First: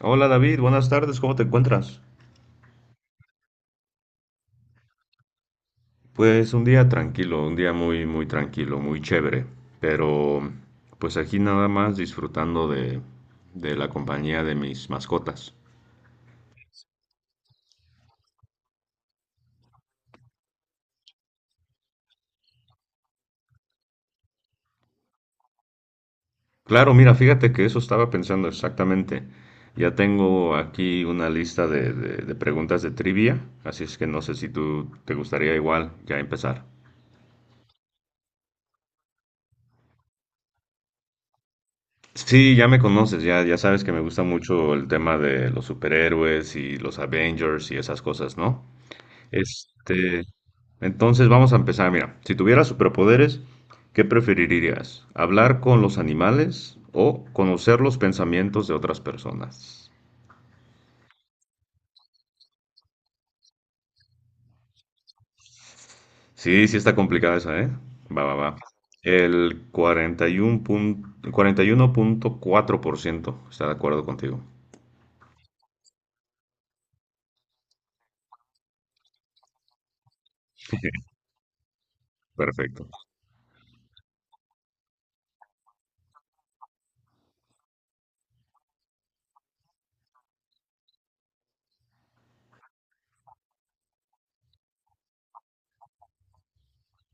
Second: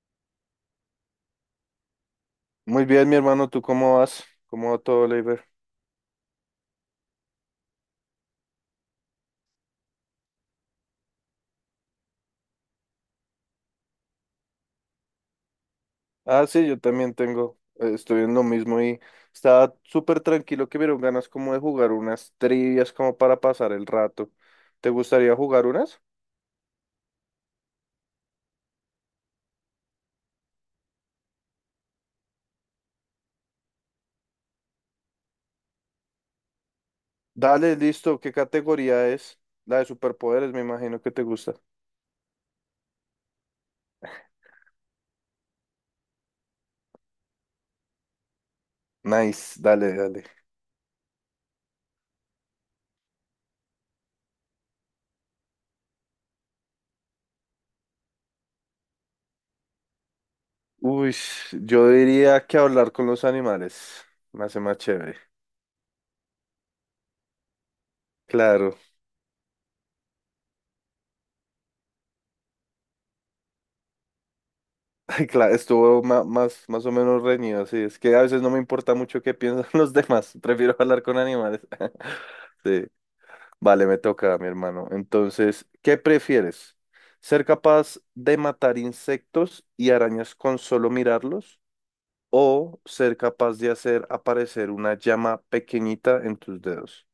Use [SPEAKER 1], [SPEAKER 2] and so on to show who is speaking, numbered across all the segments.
[SPEAKER 1] Hola David, buenas tardes, ¿cómo te encuentras?
[SPEAKER 2] Muy bien, mi hermano, ¿tú cómo vas? ¿Cómo va todo, Leiber?
[SPEAKER 1] Pues un día tranquilo, un día muy, muy tranquilo, muy chévere, pero pues aquí nada más disfrutando de la compañía de mis mascotas.
[SPEAKER 2] Ah, sí, yo también tengo, estoy en lo mismo y estaba súper tranquilo que vieron ganas como de jugar unas trivias como para pasar el rato. ¿Te gustaría jugar unas?
[SPEAKER 1] Claro, mira, fíjate que eso estaba pensando exactamente. Ya tengo aquí una lista de, de preguntas de trivia, así es que no sé si tú te gustaría igual ya empezar.
[SPEAKER 2] Dale, listo, ¿qué categoría es? La de superpoderes, me imagino que te gusta.
[SPEAKER 1] Sí, ya me conoces, ya, ya sabes que me gusta mucho el tema de los superhéroes y los Avengers y esas cosas, ¿no?
[SPEAKER 2] Nice, dale,
[SPEAKER 1] Este,
[SPEAKER 2] dale.
[SPEAKER 1] entonces vamos a empezar. Mira, si tuvieras superpoderes, ¿qué preferirías? ¿Hablar con los animales o conocer los pensamientos de otras personas?
[SPEAKER 2] Uy, yo diría que hablar con los animales me hace más chévere.
[SPEAKER 1] Sí, sí está complicada esa, ¿eh? Va, va, va.
[SPEAKER 2] Claro.
[SPEAKER 1] El 41 pun- 41.4% está de acuerdo contigo.
[SPEAKER 2] Ay, claro, estuvo más o menos reñido, sí. Es que a veces no me importa mucho qué piensan los demás. Prefiero hablar con animales. Sí,
[SPEAKER 1] Perfecto.
[SPEAKER 2] vale, me toca, mi hermano. Entonces, ¿qué prefieres? ¿Ser capaz de matar insectos y arañas con solo mirarlos? ¿O ser capaz de hacer aparecer una llama pequeñita en tus dedos?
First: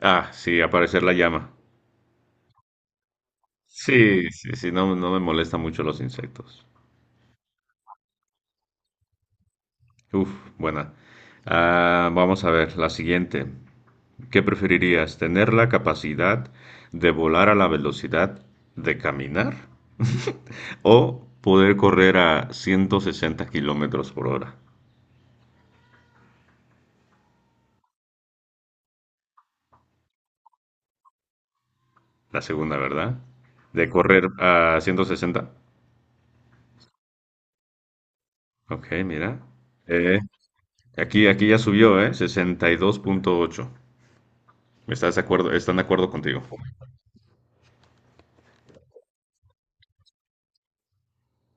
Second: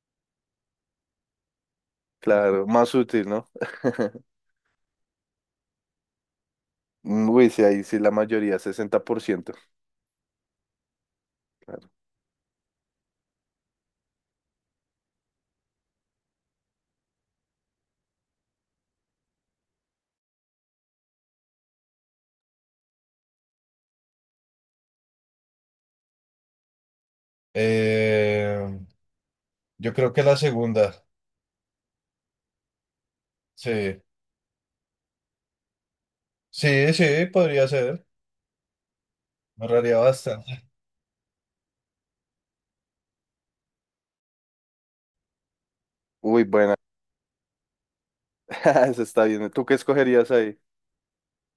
[SPEAKER 1] Ah, sí, aparecer la llama.
[SPEAKER 2] Claro, más útil, ¿no?
[SPEAKER 1] Sí, sí, sí, no, no me molesta mucho los insectos.
[SPEAKER 2] Uy, sí, ahí sí la mayoría, 60%.
[SPEAKER 1] Uf, buena.
[SPEAKER 2] Claro.
[SPEAKER 1] Ah, vamos a ver, la siguiente. ¿Qué preferirías? ¿Tener la capacidad de volar a la velocidad de caminar o poder correr a 160 kilómetros por hora?
[SPEAKER 2] Eh, yo creo que la segunda.
[SPEAKER 1] La segunda, ¿verdad? De
[SPEAKER 2] Sí,
[SPEAKER 1] correr a 160.
[SPEAKER 2] sí, sí, podría ser.
[SPEAKER 1] Ok, mira.
[SPEAKER 2] Me ahorraría
[SPEAKER 1] Eh,
[SPEAKER 2] bastante.
[SPEAKER 1] aquí ya subió, ¿eh? 62.8. ¿Estás de acuerdo? ¿Están de acuerdo contigo?
[SPEAKER 2] Uy, buena. Eso está bien. ¿Tú qué escogerías ahí?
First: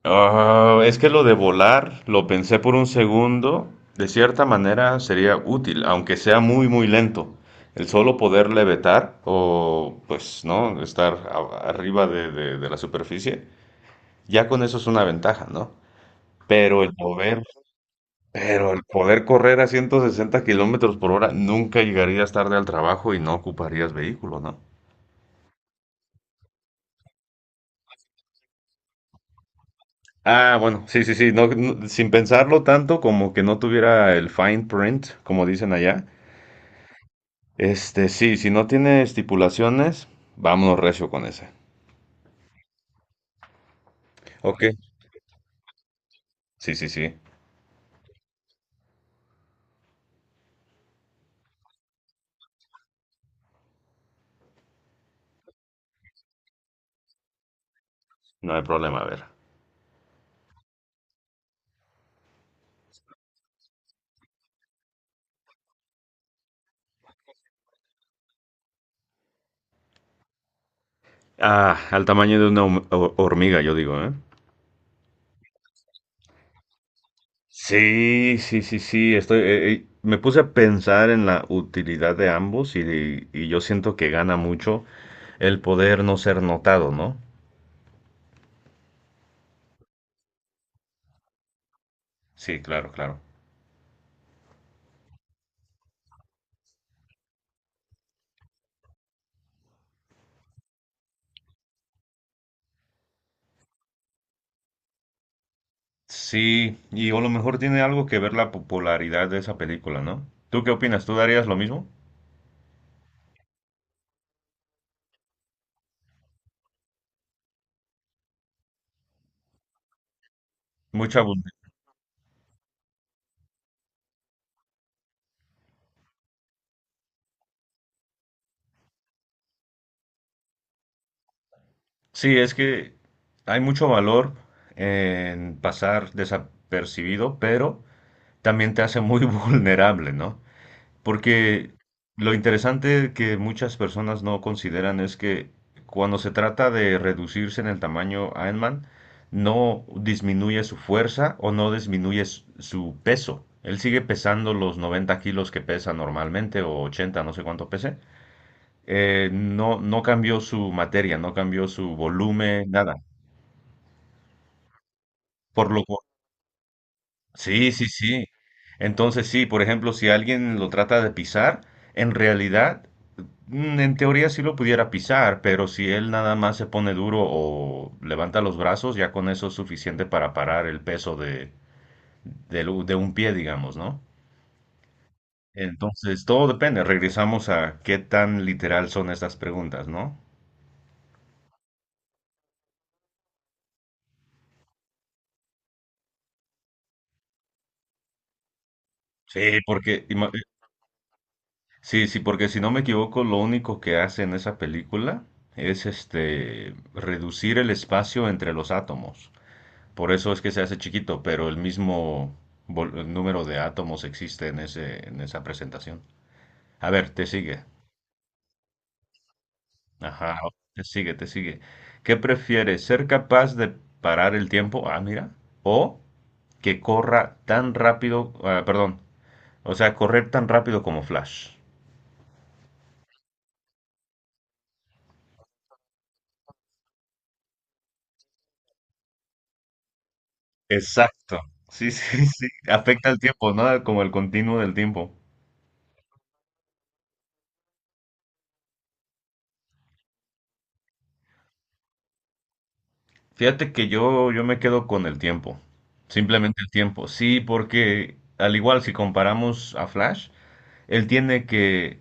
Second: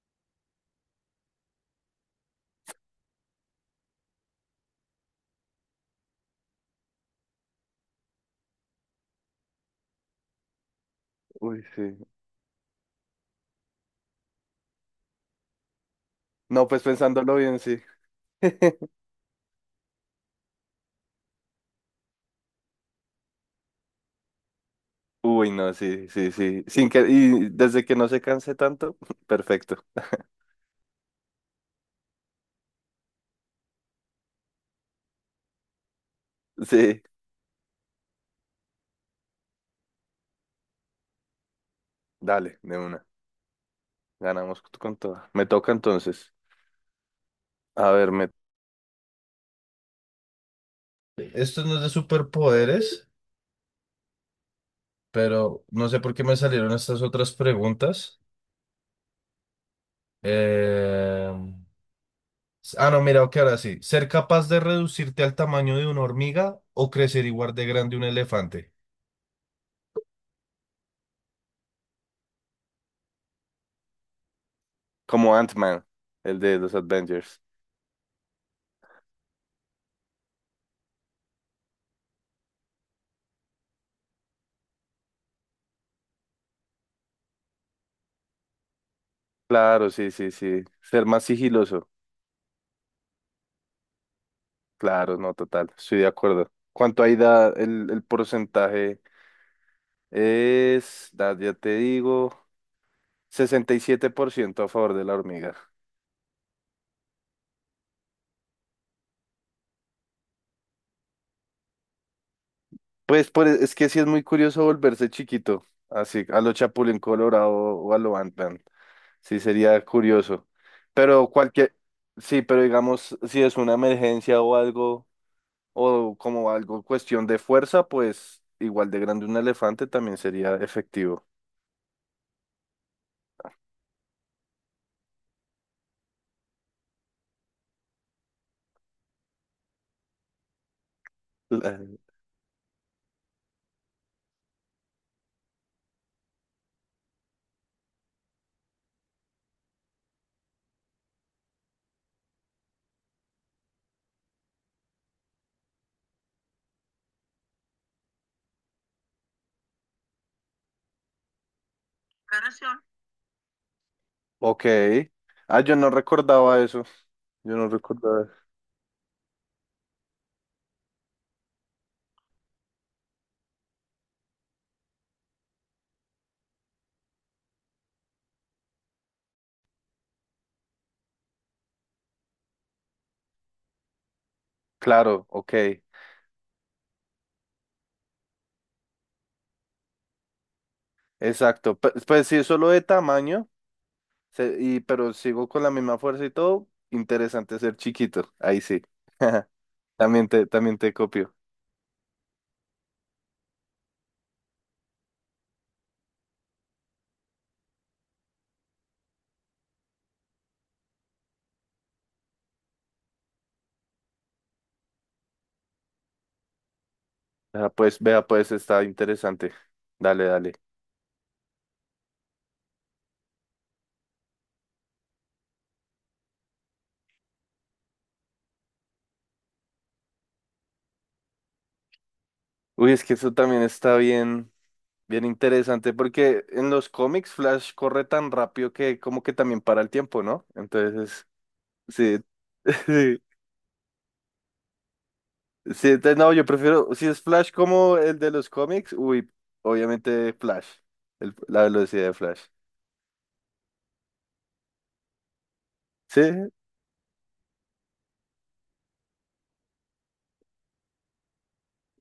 [SPEAKER 1] Ah, es que lo de volar, lo pensé por un segundo, de cierta manera sería útil, aunque sea muy, muy lento. El solo poder levitar o, pues, ¿no?
[SPEAKER 2] Uy, sí.
[SPEAKER 1] Arriba de, de la superficie, ya con eso es una ventaja, ¿no?
[SPEAKER 2] No, pues
[SPEAKER 1] Pero el
[SPEAKER 2] pensándolo
[SPEAKER 1] poder,
[SPEAKER 2] bien, sí.
[SPEAKER 1] pero el poder correr a 160 kilómetros por hora, nunca llegarías tarde al trabajo y no ocuparías vehículo, ¿no?
[SPEAKER 2] Uy, no, sí, sí, sí. Sin que, y desde que no se canse tanto, perfecto.
[SPEAKER 1] Ah, bueno, sí, sí, sí, no, no, sin pensarlo tanto como que no tuviera el fine print, como dicen allá.
[SPEAKER 2] Sí,
[SPEAKER 1] Sí, si no tiene estipulaciones, vámonos recio con ese.
[SPEAKER 2] dale, de una. Ganamos
[SPEAKER 1] Ok,
[SPEAKER 2] con todo. Me toca entonces.
[SPEAKER 1] sí, sí, sí.
[SPEAKER 2] A ver, me... Esto no es de superpoderes, pero no sé por qué me salieron estas otras preguntas.
[SPEAKER 1] No hay problema, a ver.
[SPEAKER 2] Eh, Ah, no, mira, ok, ahora sí. Ser capaz de reducirte al tamaño de una hormiga o crecer igual de grande un elefante.
[SPEAKER 1] Al tamaño de una hormiga, yo digo, ¿eh?
[SPEAKER 2] Como Ant-Man, el de los Avengers.
[SPEAKER 1] Sí, sí, sí, sí. Estoy, me puse a pensar en la utilidad de ambos y yo siento que gana mucho el poder no ser notado, ¿no?
[SPEAKER 2] Claro, sí, sí, sí. Ser más sigiloso.
[SPEAKER 1] Sí, claro, claro.
[SPEAKER 2] Claro, no, total. Estoy de acuerdo. ¿Cuánto ahí da el porcentaje? Es, ya te digo, 67% a favor de la hormiga.
[SPEAKER 1] Sí, y a lo mejor tiene algo que ver la popularidad de esa película, ¿no? ¿Tú qué opinas? ¿Tú darías lo mismo?
[SPEAKER 2] Pues, es que sí es muy curioso volverse chiquito, así, a lo Chapulín Colorado o a lo Ant-Man. Sí, sería curioso.
[SPEAKER 1] Mucha
[SPEAKER 2] Pero
[SPEAKER 1] abundancia.
[SPEAKER 2] cualquier, sí, pero digamos, si es una emergencia o algo, o como algo cuestión de fuerza, pues igual de grande un elefante también sería efectivo.
[SPEAKER 1] Sí, es que hay mucho valor en pasar desapercibido, pero también te hace muy vulnerable, ¿no? Porque
[SPEAKER 2] La-
[SPEAKER 1] lo interesante que muchas personas no consideran es que cuando se trata de reducirse en el tamaño, Iron Man no disminuye su fuerza o no disminuye su peso. Él sigue pesando los 90 kilos que pesa normalmente o 80, no sé cuánto pese. No, no cambió su materia, no cambió su volumen,
[SPEAKER 2] Claro,
[SPEAKER 1] nada.
[SPEAKER 2] ok. Ah,
[SPEAKER 1] Por
[SPEAKER 2] yo
[SPEAKER 1] lo
[SPEAKER 2] no
[SPEAKER 1] cual,
[SPEAKER 2] recordaba eso. Yo no
[SPEAKER 1] sí, sí, sí.
[SPEAKER 2] recordaba.
[SPEAKER 1] Entonces sí, por ejemplo, si alguien lo trata de pisar, en realidad, en teoría sí lo pudiera pisar, pero si él nada más se pone duro o levanta los brazos, ya con eso es suficiente para parar el peso de, del de un pie, digamos, ¿no?
[SPEAKER 2] Claro, ok.
[SPEAKER 1] Entonces, todo depende. Regresamos a qué tan literal son estas preguntas, ¿no?
[SPEAKER 2] Exacto. Pues, si es solo de tamaño, y, pero sigo con la misma fuerza y todo, interesante ser chiquito. Ahí sí.
[SPEAKER 1] Sí, porque
[SPEAKER 2] También
[SPEAKER 1] ima-
[SPEAKER 2] te, también te copio.
[SPEAKER 1] Sí, sí, porque si no me equivoco, lo único que hace en esa película es reducir el espacio entre los átomos. Por eso es que se hace chiquito, pero el mismo el número de átomos existe en ese, en esa presentación. A ver, te sigue.
[SPEAKER 2] Ah, pues vea, pues está interesante. Dale,
[SPEAKER 1] Ajá,
[SPEAKER 2] dale.
[SPEAKER 1] te sigue, te sigue. ¿Qué prefieres? ¿Ser capaz de parar el tiempo? Ah, mira. O que corra tan rápido, ah, perdón, o sea, correr tan rápido como Flash.
[SPEAKER 2] Uy, es que eso también está bien, bien interesante porque en los cómics Flash corre tan rápido que como que también para el tiempo, ¿no? Entonces,
[SPEAKER 1] Exacto. Sí, sí,
[SPEAKER 2] sí.
[SPEAKER 1] sí. Afecta el
[SPEAKER 2] Sí,
[SPEAKER 1] tiempo, ¿no? Como el continuo del tiempo.
[SPEAKER 2] sí, entonces, no, yo prefiero, si es Flash como el de los cómics, uy, obviamente Flash, la velocidad de Flash.
[SPEAKER 1] Fíjate que yo me quedo con el tiempo.
[SPEAKER 2] Sí,
[SPEAKER 1] Simplemente el tiempo. Sí, porque al igual si comparamos a Flash, él tiene que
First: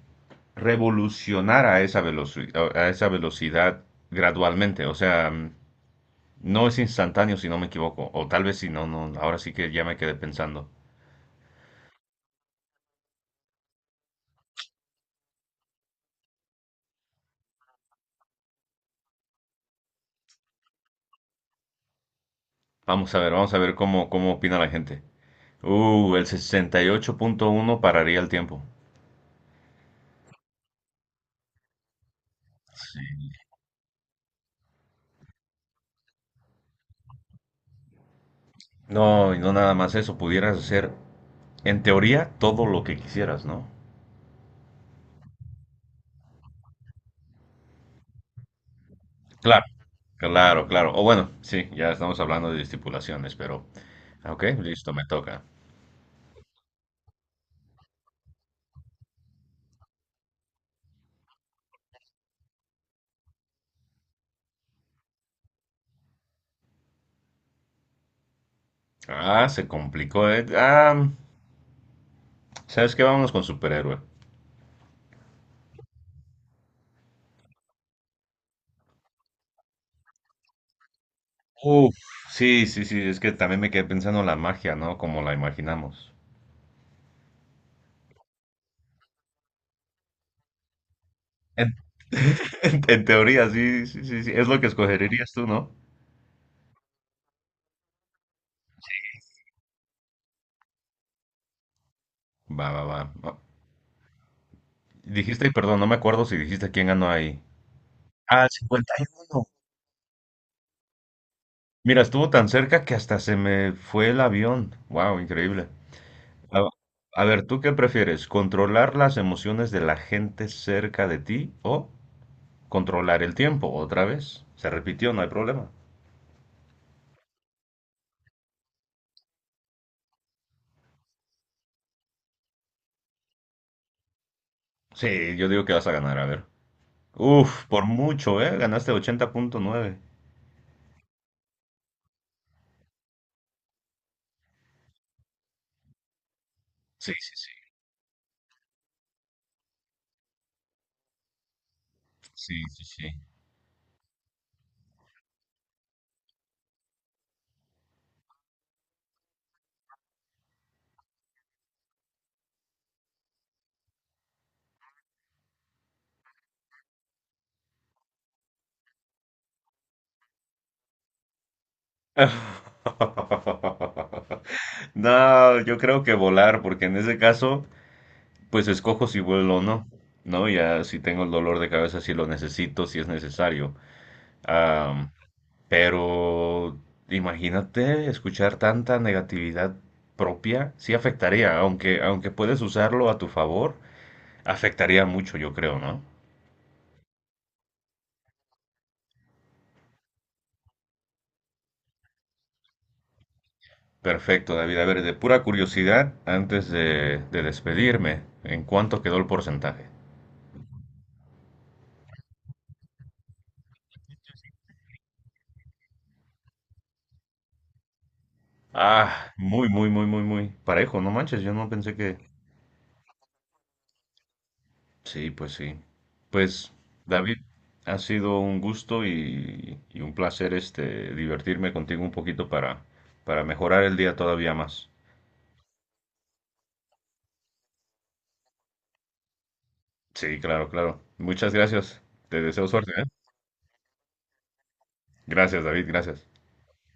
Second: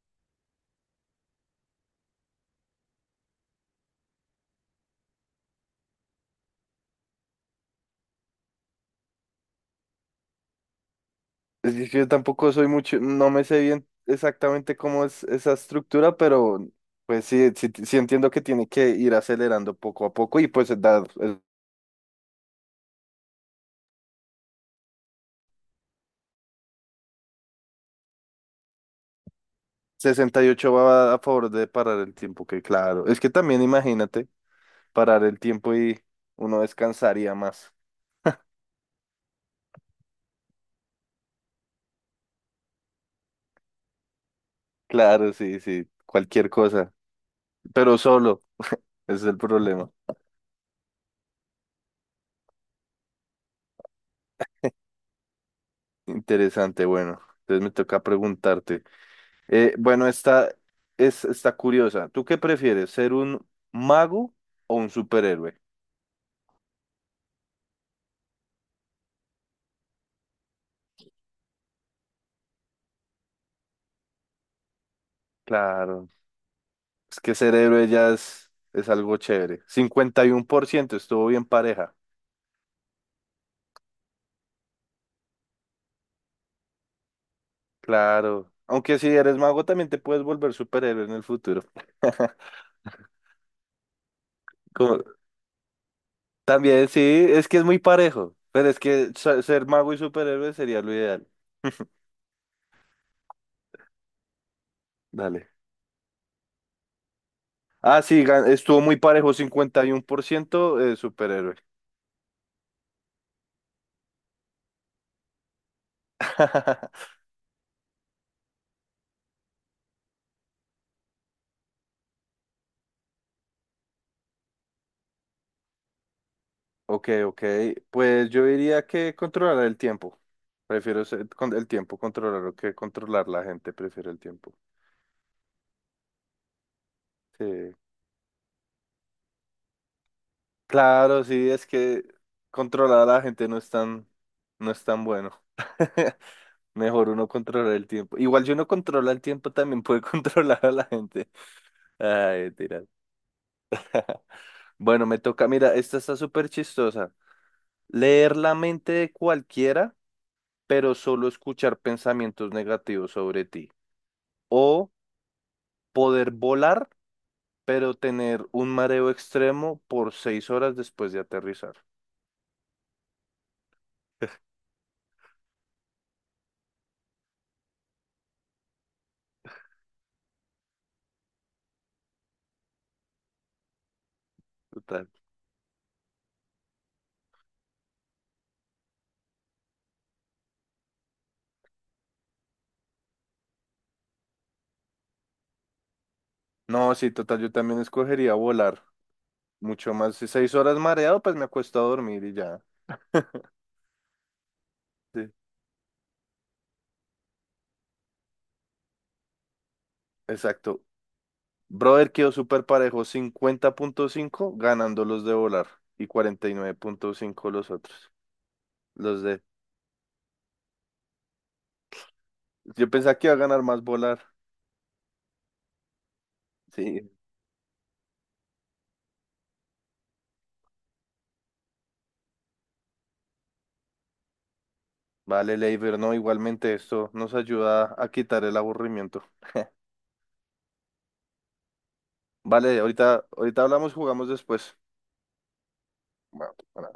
[SPEAKER 1] revolucionar a esa velocidad gradualmente. O sea, no es instantáneo si no me equivoco. O tal vez si no, no. Ahora sí que ya me quedé pensando.
[SPEAKER 2] es que yo tampoco soy mucho, no me sé bien exactamente cómo es esa estructura, pero pues sí, sí, sí entiendo que tiene que ir acelerando poco a poco y pues dar el
[SPEAKER 1] Vamos a ver cómo, cómo opina la gente. El 68.1 pararía el tiempo.
[SPEAKER 2] 68 va a favor de parar el tiempo, que claro. Es que también imagínate parar el tiempo y uno descansaría más.
[SPEAKER 1] No, y no nada más eso, pudieras hacer en teoría todo lo que quisieras, ¿no?
[SPEAKER 2] Claro, sí, sí, cualquier cosa, pero solo, ese es el
[SPEAKER 1] Claro,
[SPEAKER 2] problema.
[SPEAKER 1] claro, claro. O bueno, sí, ya estamos hablando de estipulaciones, pero ah, ok, listo, me toca.
[SPEAKER 2] Interesante, bueno, entonces me toca preguntarte. Bueno, esta es, está curiosa. ¿Tú qué prefieres, ser un mago o un superhéroe?
[SPEAKER 1] Ah, se complicó, eh. Ah, ¿sabes qué? Vámonos con superhéroe.
[SPEAKER 2] Claro, es que ser héroe ya es algo chévere. 51% estuvo bien
[SPEAKER 1] Uf,
[SPEAKER 2] pareja.
[SPEAKER 1] sí, sí, sí, es que también me quedé pensando en la magia, ¿no? Como la imaginamos.
[SPEAKER 2] Claro. Aunque si eres mago también te puedes volver superhéroe en el futuro.
[SPEAKER 1] En, en teoría, sí, sí, sí, sí, es lo que
[SPEAKER 2] Como-
[SPEAKER 1] escogerías tú, ¿no?
[SPEAKER 2] también sí, es que es muy parejo. Pero es que ser mago y superhéroe sería lo ideal.
[SPEAKER 1] Va, va, va. Va.
[SPEAKER 2] Dale.
[SPEAKER 1] Dijiste, perdón, no me acuerdo si dijiste quién ganó ahí.
[SPEAKER 2] Ah, sí,
[SPEAKER 1] Ah, el
[SPEAKER 2] estuvo muy parejo,
[SPEAKER 1] 51.
[SPEAKER 2] 51% superhéroe.
[SPEAKER 1] Mira, estuvo tan cerca que hasta se me fue el avión. Wow, increíble. A, a ver, ¿tú qué prefieres? ¿Controlar las emociones de la gente cerca de ti o controlar el tiempo? Otra vez. Se repitió, no hay problema.
[SPEAKER 2] Ok, ok. Pues yo diría que controlar el tiempo. Prefiero el tiempo controlarlo que controlar la gente. Prefiero el tiempo.
[SPEAKER 1] Sí, yo digo que vas a ganar, a ver. Uf,
[SPEAKER 2] Sí.
[SPEAKER 1] por mucho, ¿eh? Ganaste 80.9.
[SPEAKER 2] Claro, sí, es que controlar a la gente no es tan bueno. Mejor
[SPEAKER 1] Sí,
[SPEAKER 2] uno
[SPEAKER 1] sí, sí.
[SPEAKER 2] controlar el tiempo. Igual si uno controla el tiempo también puede controlar a la gente. Ay,
[SPEAKER 1] Sí,
[SPEAKER 2] tira.
[SPEAKER 1] sí, sí.
[SPEAKER 2] Bueno, me toca, mira, esta está súper chistosa. Leer la mente de cualquiera, pero solo escuchar pensamientos negativos sobre ti. O poder volar, pero tener un mareo extremo por 6 horas después de aterrizar.
[SPEAKER 1] No, yo creo que volar, porque en ese caso pues escojo si vuelo o no, ¿no? Ya si tengo el dolor de cabeza, si lo necesito, si es necesario.
[SPEAKER 2] Total.
[SPEAKER 1] Am, pero imagínate escuchar tanta negatividad propia, sí afectaría, aunque, aunque puedes usarlo a tu favor, afectaría mucho, yo creo, ¿no?
[SPEAKER 2] No, sí, total, yo también escogería volar. Mucho más. Si 6 horas mareado, pues me acuesto a dormir y ya.
[SPEAKER 1] Perfecto, David. A ver, de
[SPEAKER 2] Sí,
[SPEAKER 1] pura curiosidad, antes de despedirme, ¿en cuánto quedó el porcentaje?
[SPEAKER 2] exacto. Brother quedó súper parejo, 50,5 ganando los de volar y 49,5 los otros. Los
[SPEAKER 1] Ah,
[SPEAKER 2] de...
[SPEAKER 1] muy, muy, muy, muy, muy parejo, no manches, yo no pensé que,
[SPEAKER 2] Yo pensaba que iba a ganar más volar.
[SPEAKER 1] sí, pues sí. Pues,
[SPEAKER 2] Sí.
[SPEAKER 1] David, ha sido un gusto y un placer divertirme contigo un poquito para mejorar el día todavía más.
[SPEAKER 2] Vale, Leiber, no, igualmente esto nos ayuda a quitar el aburrimiento.
[SPEAKER 1] Sí, claro, claro. Muchas gracias. Te deseo
[SPEAKER 2] Vale,
[SPEAKER 1] suerte, ¿eh?
[SPEAKER 2] ahorita, ahorita hablamos, jugamos después.
[SPEAKER 1] Gracias, David, gracias.
[SPEAKER 2] Bueno,